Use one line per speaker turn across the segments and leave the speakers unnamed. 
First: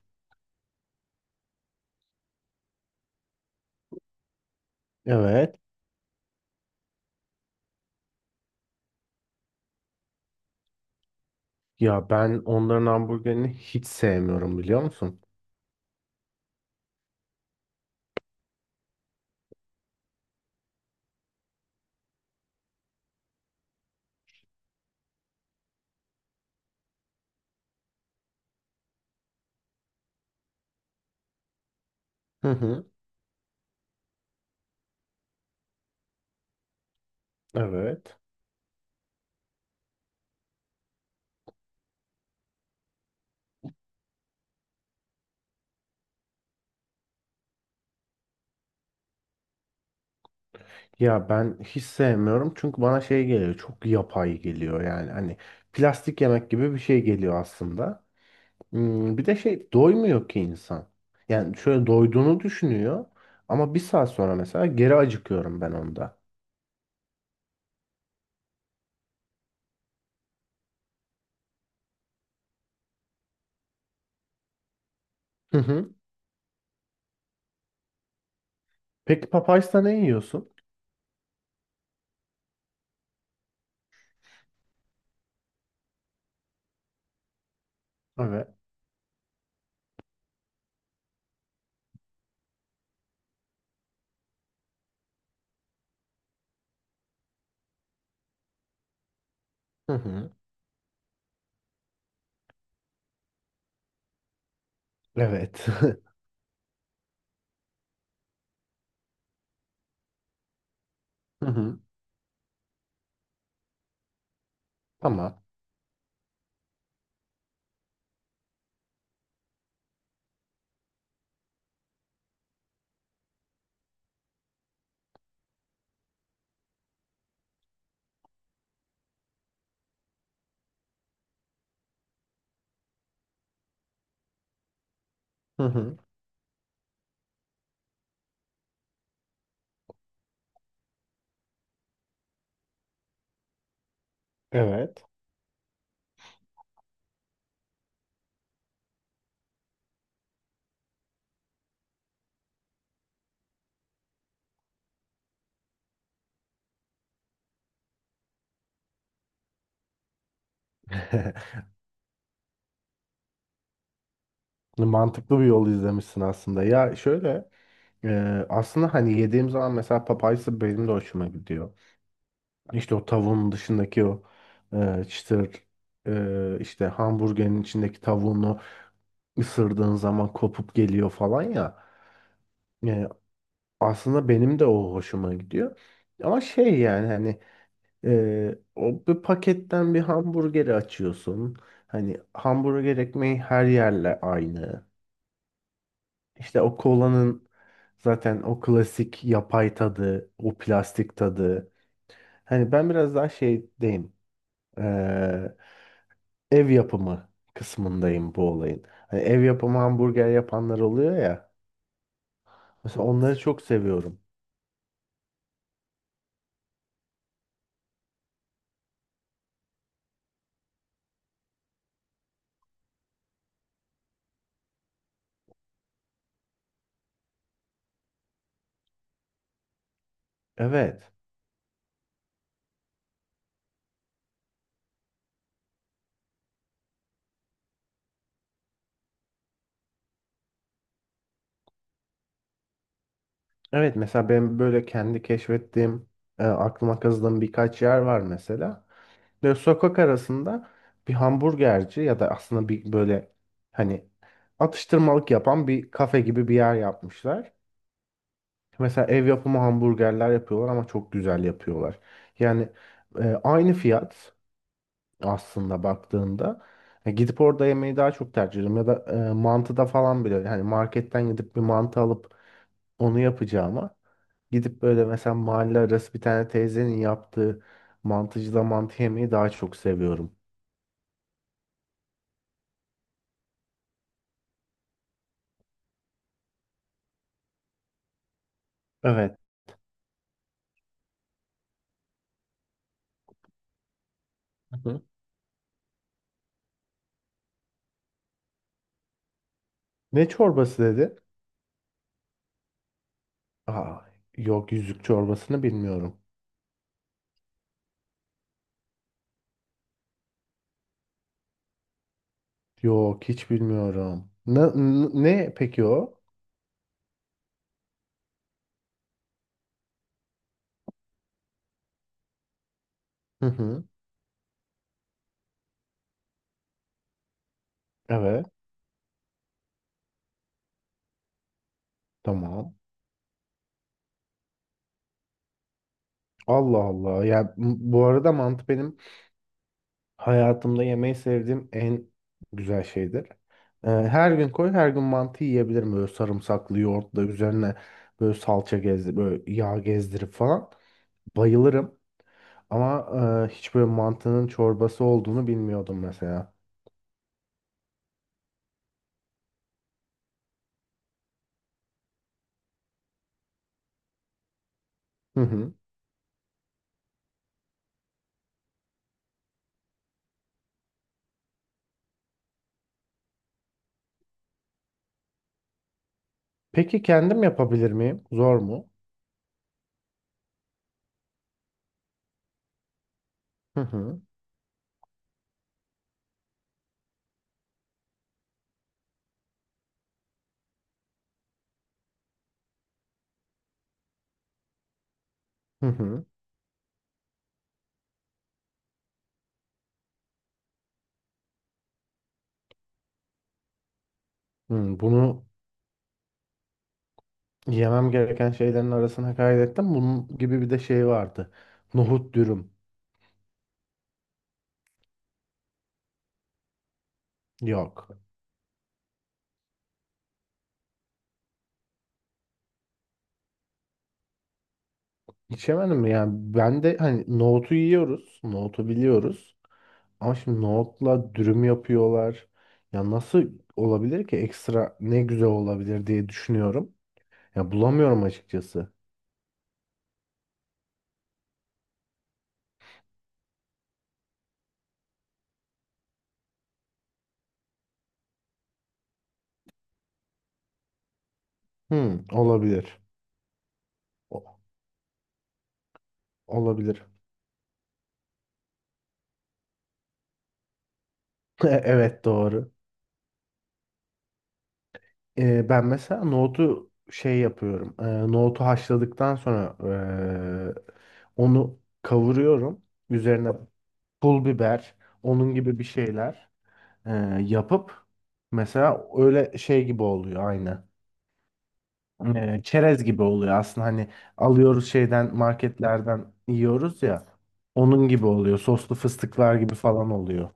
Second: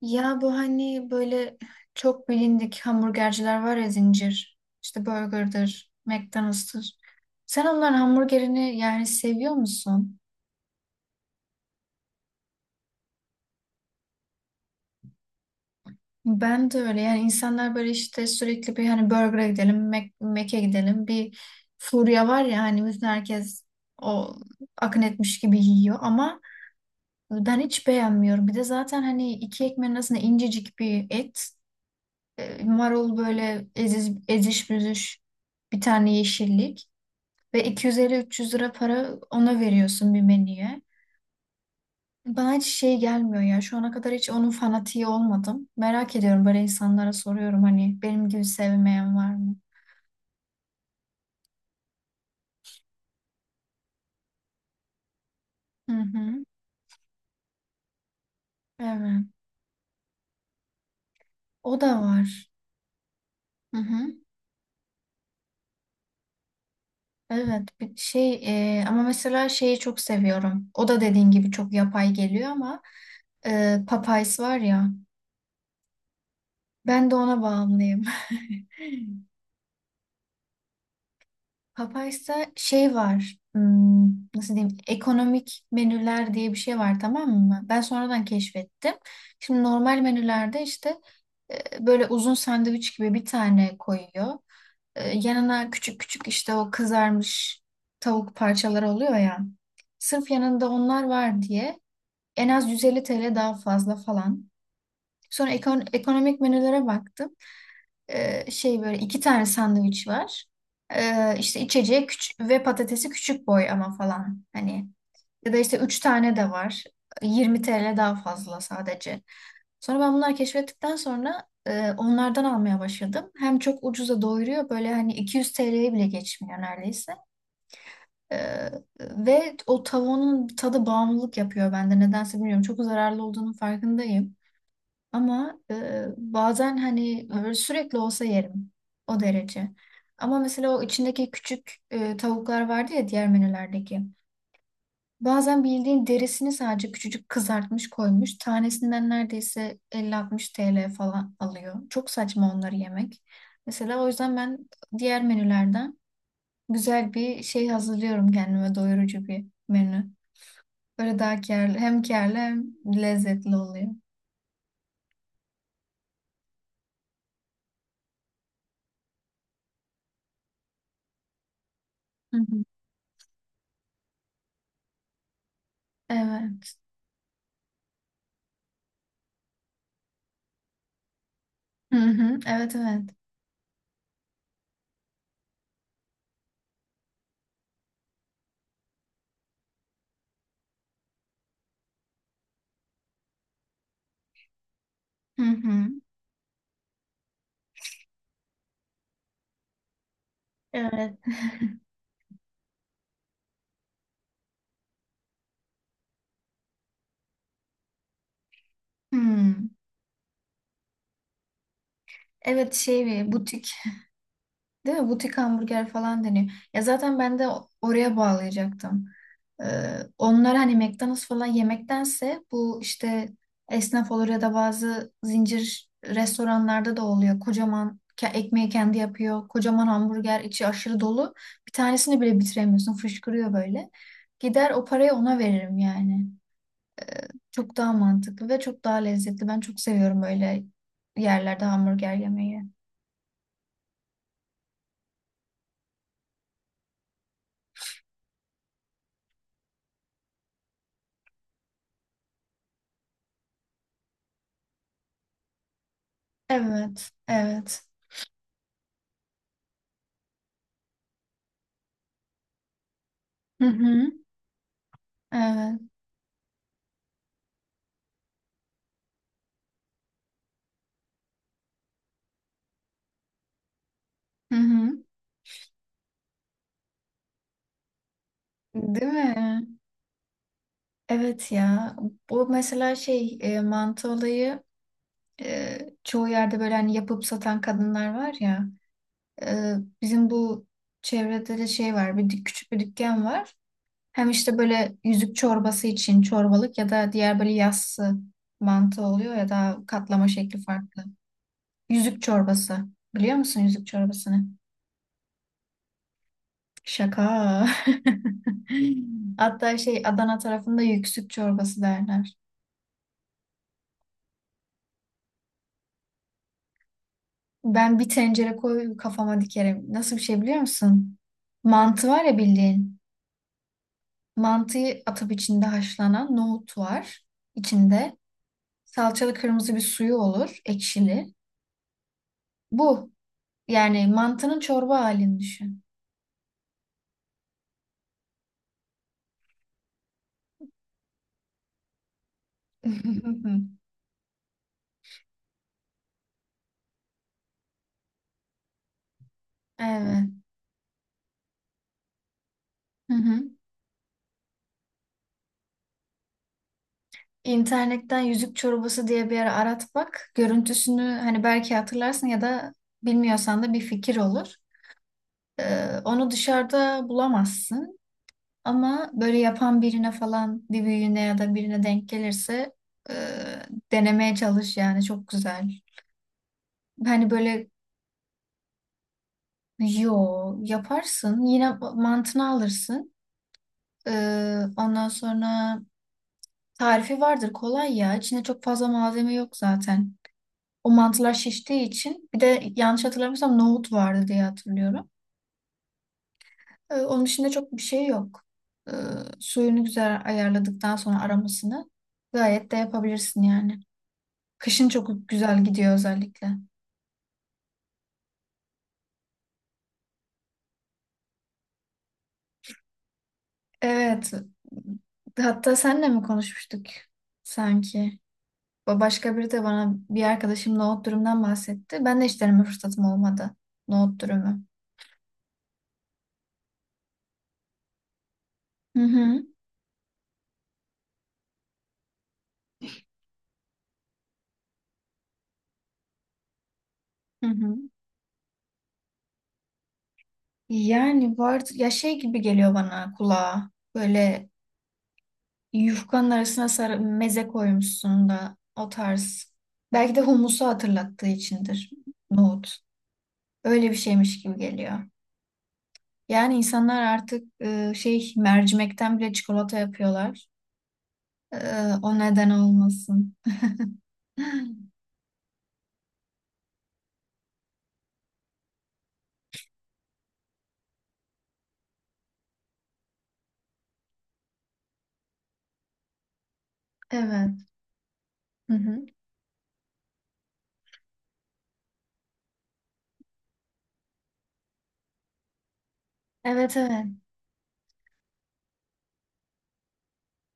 Ya bu hani böyle çok bilindik hamburgerciler var ya zincir. İşte
Evet.
Burger'dır, McDonald's'tır. Sen onların hamburgerini yani seviyor musun?
Ya ben onların hamburgerini hiç sevmiyorum biliyor musun?
Ben de öyle yani insanlar böyle işte sürekli bir hani Burger'a gidelim, Mac'e gidelim. Bir furya var ya hani bütün herkes o akın etmiş gibi yiyor ama ben hiç beğenmiyorum. Bir de zaten hani iki ekmeğin arasında incecik bir et,
Hı hı.
marul böyle eziş büzüş bir tane yeşillik. Ve iki yüz elli
Evet.
üç yüz lira para ona veriyorsun bir menüye. Bana hiç şey gelmiyor ya. Şu ana kadar hiç onun fanatiği olmadım. Merak ediyorum, böyle insanlara soruyorum hani benim gibi sevmeyen var mı?
Ya ben hiç sevmiyorum çünkü bana şey geliyor, çok yapay geliyor, yani hani
Hı
plastik
hı.
yemek gibi bir şey geliyor aslında. Hmm,
Evet.
bir de şey, doymuyor ki insan. Yani
O
şöyle
da var.
doyduğunu düşünüyor ama
Hı
bir saat
hı.
sonra mesela geri acıkıyorum ben onda.
Evet. Ama mesela şeyi çok seviyorum. O da dediğin gibi çok yapay geliyor ama Popeyes var ya.
Hı hı.
Ben de ona bağımlıyım.
Peki Popeyes'ta ne yiyorsun?
Papay'sa şey var. Nasıl diyeyim? Ekonomik menüler diye bir şey var, tamam mı? Ben sonradan
Evet.
keşfettim. Şimdi normal menülerde işte böyle uzun sandviç gibi bir tane koyuyor. Yanına küçük küçük işte o kızarmış tavuk parçaları oluyor ya.
Hı
Sırf
hı.
yanında onlar var diye en az 150 TL daha fazla falan. Sonra
Evet.
ekonomik menülere baktım. Şey böyle iki tane sandviç var.
Hı
İşte
hı.
içeceği küçük ve patatesi küçük boy ama falan. Hani
Tamam.
ya da işte üç tane de var. 20 TL daha fazla sadece. Sonra ben bunları keşfettikten sonra onlardan almaya başladım. Hem çok ucuza doyuruyor, böyle hani 200 TL'ye bile geçmiyor neredeyse. Ee, Ve o tavuğun tadı bağımlılık yapıyor bende. Nedense bilmiyorum. Çok zararlı olduğunun farkındayım. Ama
Hı hı.
bazen hani böyle sürekli olsa yerim. O derece. Ama mesela o içindeki küçük tavuklar vardı ya diğer menülerdeki.
Evet.
Bazen bildiğin derisini sadece küçücük kızartmış koymuş. Tanesinden neredeyse 50-60 TL falan alıyor. Çok saçma onları yemek. Mesela o yüzden ben diğer menülerden güzel bir şey hazırlıyorum kendime, doyurucu bir menü. Böyle daha kârlı, hem kârlı hem lezzetli oluyor.
Mantıklı bir yol izlemişsin aslında. Ya şöyle, e, aslında hani yediğim zaman mesela papayası benim de hoşuma gidiyor.
Hı hı.
İşte o tavuğun dışındaki o, çıtır,
Evet.
işte hamburgerin içindeki tavuğunu ısırdığın zaman kopup geliyor falan ya.
Hı hı. Evet,
E,
evet.
Aslında benim de o hoşuma gidiyor. Ama şey, yani hani, o bir paketten bir hamburgeri açıyorsun. Hani hamburger ekmeği her yerle aynı.
Hı hı.
İşte o kolanın zaten o klasik yapay tadı, o plastik
Evet.
tadı. Hani ben biraz daha şeydeyim. eee, Ev yapımı kısmındayım bu olayın. Hani ev
Hmm.
yapımı hamburger yapanlar oluyor ya.
Evet,
Mesela onları çok
butik
seviyorum.
değil mi? Butik hamburger falan deniyor. Ya zaten ben de oraya bağlayacaktım. Onlar hani McDonald's falan yemektense bu işte esnaf olur ya da bazı zincir restoranlarda da oluyor. Kocaman ekmeği kendi yapıyor. Kocaman hamburger, içi aşırı
Evet.
dolu. Bir tanesini bile bitiremiyorsun. Fışkırıyor böyle. Gider o parayı ona veririm yani. Çok daha mantıklı ve çok daha lezzetli. Ben çok seviyorum öyle yerlerde hamburger yemeyi.
Evet, mesela ben böyle kendi keşfettiğim, aklıma kazıdığım birkaç yer var mesela. Böyle sokak arasında bir hamburgerci, ya da aslında bir böyle hani atıştırmalık yapan bir kafe gibi bir yer
Evet,
yapmışlar.
evet.
Mesela ev yapımı hamburgerler yapıyorlar ama çok güzel yapıyorlar. Yani
Hı
aynı
hı,
fiyat
evet.
aslında baktığında. Gidip orada yemeyi daha çok tercih ediyorum. Ya da, mantıda falan bile, yani marketten gidip bir mantı alıp onu yapacağıma,
Hı
gidip
hı.
böyle mesela mahalle arası bir tane teyzenin yaptığı mantıcıda mantı
Değil
yemeyi daha
mi?
çok seviyorum.
Evet ya. Bu mesela mantı olayı e, çoğu yerde böyle hani yapıp satan kadınlar var ya.
Evet.
E, Bizim bu çevrede de şey var. Bir küçük bir dükkan var. Hem işte
Hı
böyle
hı.
yüzük çorbası için çorbalık ya da diğer böyle yassı mantı oluyor ya da katlama
Ne
şekli
çorbası
farklı.
dedi?
Yüzük çorbası. Biliyor musun yüzük
Aa,
çorbasını?
yok, yüzük çorbasını bilmiyorum.
Şaka. Hatta şey, Adana tarafında yüksük çorbası derler.
Yok, hiç bilmiyorum. Ne peki o?
Ben bir tencere koy kafama, dikerim. Nasıl bir şey biliyor musun? Mantı var ya bildiğin.
Hı hı.
Mantıyı atıp içinde haşlanan nohut var içinde.
Evet,
Salçalı kırmızı bir suyu olur, ekşili.
tamam.
Bu, yani mantının çorba halini düşün.
Allah Allah. Ya bu arada mantı benim hayatımda yemeyi sevdiğim en güzel şeydir. Her gün koy, her gün mantı yiyebilirim, böyle sarımsaklı yoğurtla üzerine böyle salça gezdir, böyle yağ
Evet.
gezdirip falan. Bayılırım. Ama
Hı hı.
hiç böyle mantının çorbası olduğunu bilmiyordum mesela.
İnternetten yüzük çorbası diye bir ara arat bak. Görüntüsünü hani belki hatırlarsın ya da bilmiyorsan da bir fikir olur.
Hı hı.
Onu dışarıda bulamazsın. Ama böyle yapan birine falan, bir büyüğüne ya da birine denk gelirse e, denemeye çalış yani, çok güzel.
Peki
Hani
kendim
böyle,
yapabilir miyim? Zor mu?
yo, yaparsın yine mantını alırsın.
Hı hı.
Ondan sonra tarifi vardır, kolay ya. İçinde çok fazla malzeme yok zaten. O mantılar şiştiği için, bir de yanlış hatırlamıyorsam nohut vardı diye hatırlıyorum.
Hı hı.
Onun dışında çok bir şey yok. Ee, Suyunu güzel ayarladıktan sonra aramasını gayet de yapabilirsin yani. Kışın
Hı,
çok
bunu
güzel gidiyor özellikle.
yemem gereken şeylerin arasına kaydettim. Bunun gibi bir de şey vardı. Nohut dürüm.
Evet. Hatta senle mi konuşmuştuk
Yok.
sanki? Başka biri de, bana bir arkadaşım nohut dürümden bahsetti. Ben de hiç deneme fırsatım olmadı. Nohut dürümü.
İçemedim mi? Yani ben de hani, nohutu yiyoruz. Nohutu
Hı hı.
biliyoruz. Ama şimdi nohutla dürüm yapıyorlar. Ya nasıl olabilir ki, ekstra ne güzel olabilir diye düşünüyorum.
Hı
Ya
hı.
bulamıyorum açıkçası.
Yani var ya, şey gibi geliyor bana kulağa. Böyle yufkanın arasına sarı meze koymuşsun da o tarz. Belki de humusu hatırlattığı içindir.
Hmm,
Nohut.
olabilir.
Öyle bir şeymiş gibi
O-
geliyor. Yani insanlar
olabilir.
artık mercimekten bile çikolata yapıyorlar. E, O
Evet,
neden
doğru.
olmasın.
Ben mesela nohutu şey yapıyorum. Nohutu haşladıktan sonra onu kavuruyorum. Üzerine pul biber, onun gibi bir şeyler, ee,
Evet.
yapıp
Hı hı.
mesela öyle şey gibi oluyor aynı. Çerez gibi oluyor aslında, hani alıyoruz şeyden, marketlerden
Evet,
yiyoruz
evet.
ya. Onun gibi oluyor. Soslu fıstıklar gibi falan oluyor.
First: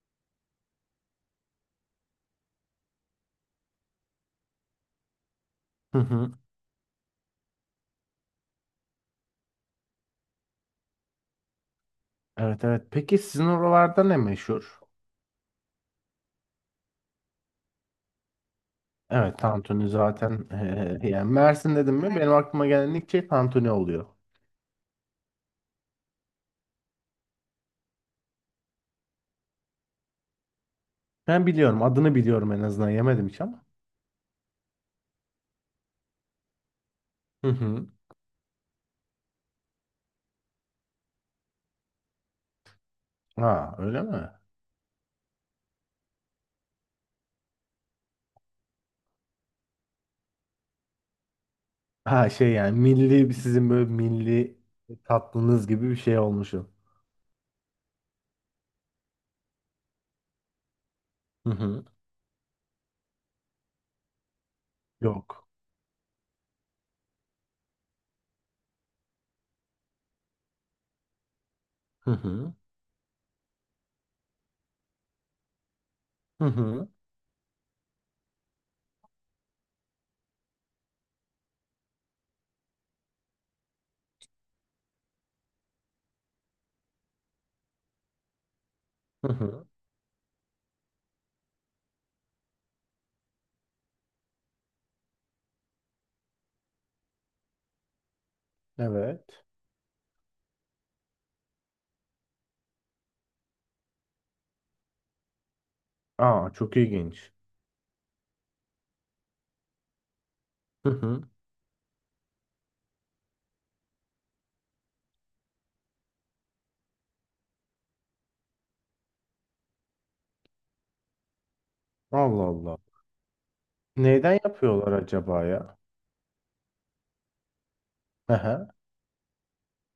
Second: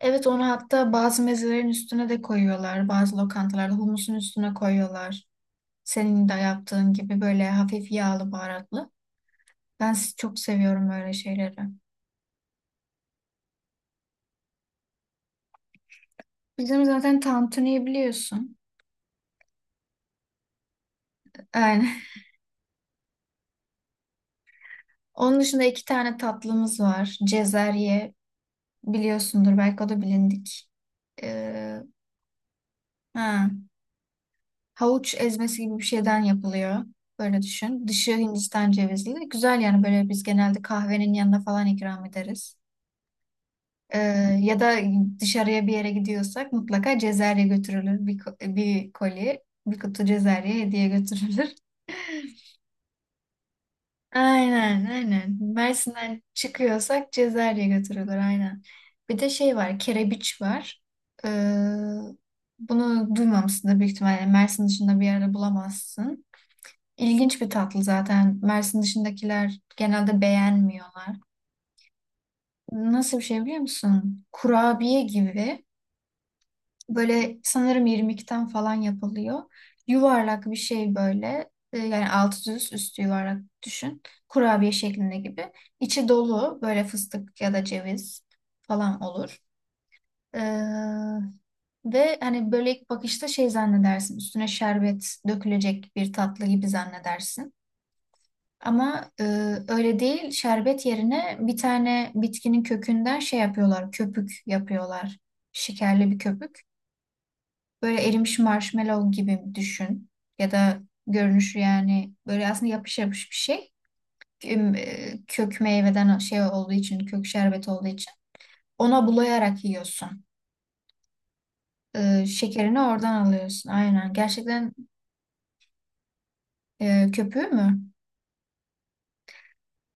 Evet, onu hatta bazı mezelerin üstüne de koyuyorlar. Bazı lokantalarda humusun üstüne koyuyorlar.
Hı
Senin de
hı.
yaptığın gibi, böyle hafif yağlı baharatlı. Ben çok seviyorum öyle şeyleri.
Evet, evet. Peki sizin oralarda ne meşhur?
Bizim zaten tantuniyi biliyorsun.
Evet, tantuni zaten, yani Mersin dedim
Yani
mi benim aklıma gelen ilk şey tantuni oluyor.
onun dışında iki tane tatlımız var. Cezerye, biliyorsundur belki, o da bilindik.
Ben
Ee,
biliyorum, adını biliyorum en azından, yemedim hiç
ha,
ama.
Havuç ezmesi gibi bir şeyden yapılıyor. Böyle
Hı hı.
düşün. Dışı Hindistan cevizli. Güzel yani, böyle biz genelde kahvenin yanına falan ikram ederiz.
Ha,
Ee,
öyle mi?
Ya da dışarıya bir yere gidiyorsak mutlaka cezerye götürülür. Bir koli, bir kutu cezerye hediye götürülür.
Ha şey, yani milli, sizin böyle milli
Aynen, aynen.
tatlınız gibi bir şey
Mersin'den
olmuşum.
çıkıyorsak Cezayir'e götürülür aynen. Bir de şey var, kerebiç var. Ee,
Hı hı.
Bunu duymamışsındır, büyük ihtimalle Mersin dışında bir yerde
Yok.
bulamazsın. İlginç bir tatlı zaten. Mersin dışındakiler genelde beğenmiyorlar.
Hı hı.
Nasıl bir şey biliyor musun? Kurabiye gibi.
Hı hı.
Böyle sanırım irmikten falan yapılıyor. Yuvarlak bir şey böyle. Yani altı düz, üstü yuvarlak düşün. Kurabiye şeklinde gibi. İçi dolu böyle, fıstık ya da ceviz falan
Hı
olur.
hı.
Ee, Ve hani böyle ilk bakışta şey zannedersin. Üstüne şerbet dökülecek bir tatlı gibi zannedersin. Ama
Evet.
öyle değil. Şerbet yerine bir tane bitkinin kökünden şey yapıyorlar. Köpük yapıyorlar. Şekerli bir
Aa,
köpük.
çok ilginç.
Böyle erimiş marshmallow gibi düşün. Ya da
Hı hı.
görünüşü yani, böyle aslında yapış yapış bir şey. Kök meyveden şey olduğu için, kök şerbeti olduğu için. Ona bulayarak yiyorsun.
Allah Allah.
Şekerini oradan alıyorsun. Aynen.
Neyden
Gerçekten
yapıyorlar acaba ya?
köpüğü mü?
Hı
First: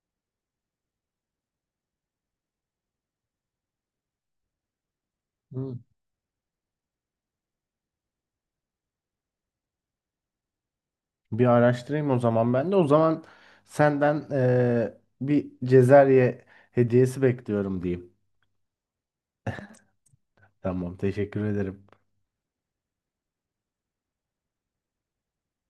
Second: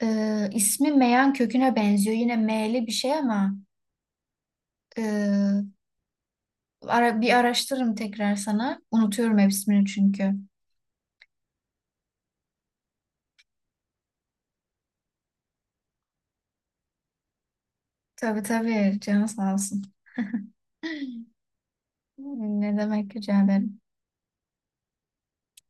İsmi meyan köküne benziyor. Yine meyli bir şey ama e,
hı.
bir araştırırım tekrar sana. Unutuyorum hep ismini çünkü.
Bir araştırayım o zaman ben de. O zaman senden bir Cezerye hediyesi bekliyorum diyeyim.
Tabii, tabii. Canı sağ olsun.
Tamam, teşekkür ederim.
Ne demek, rica ederim.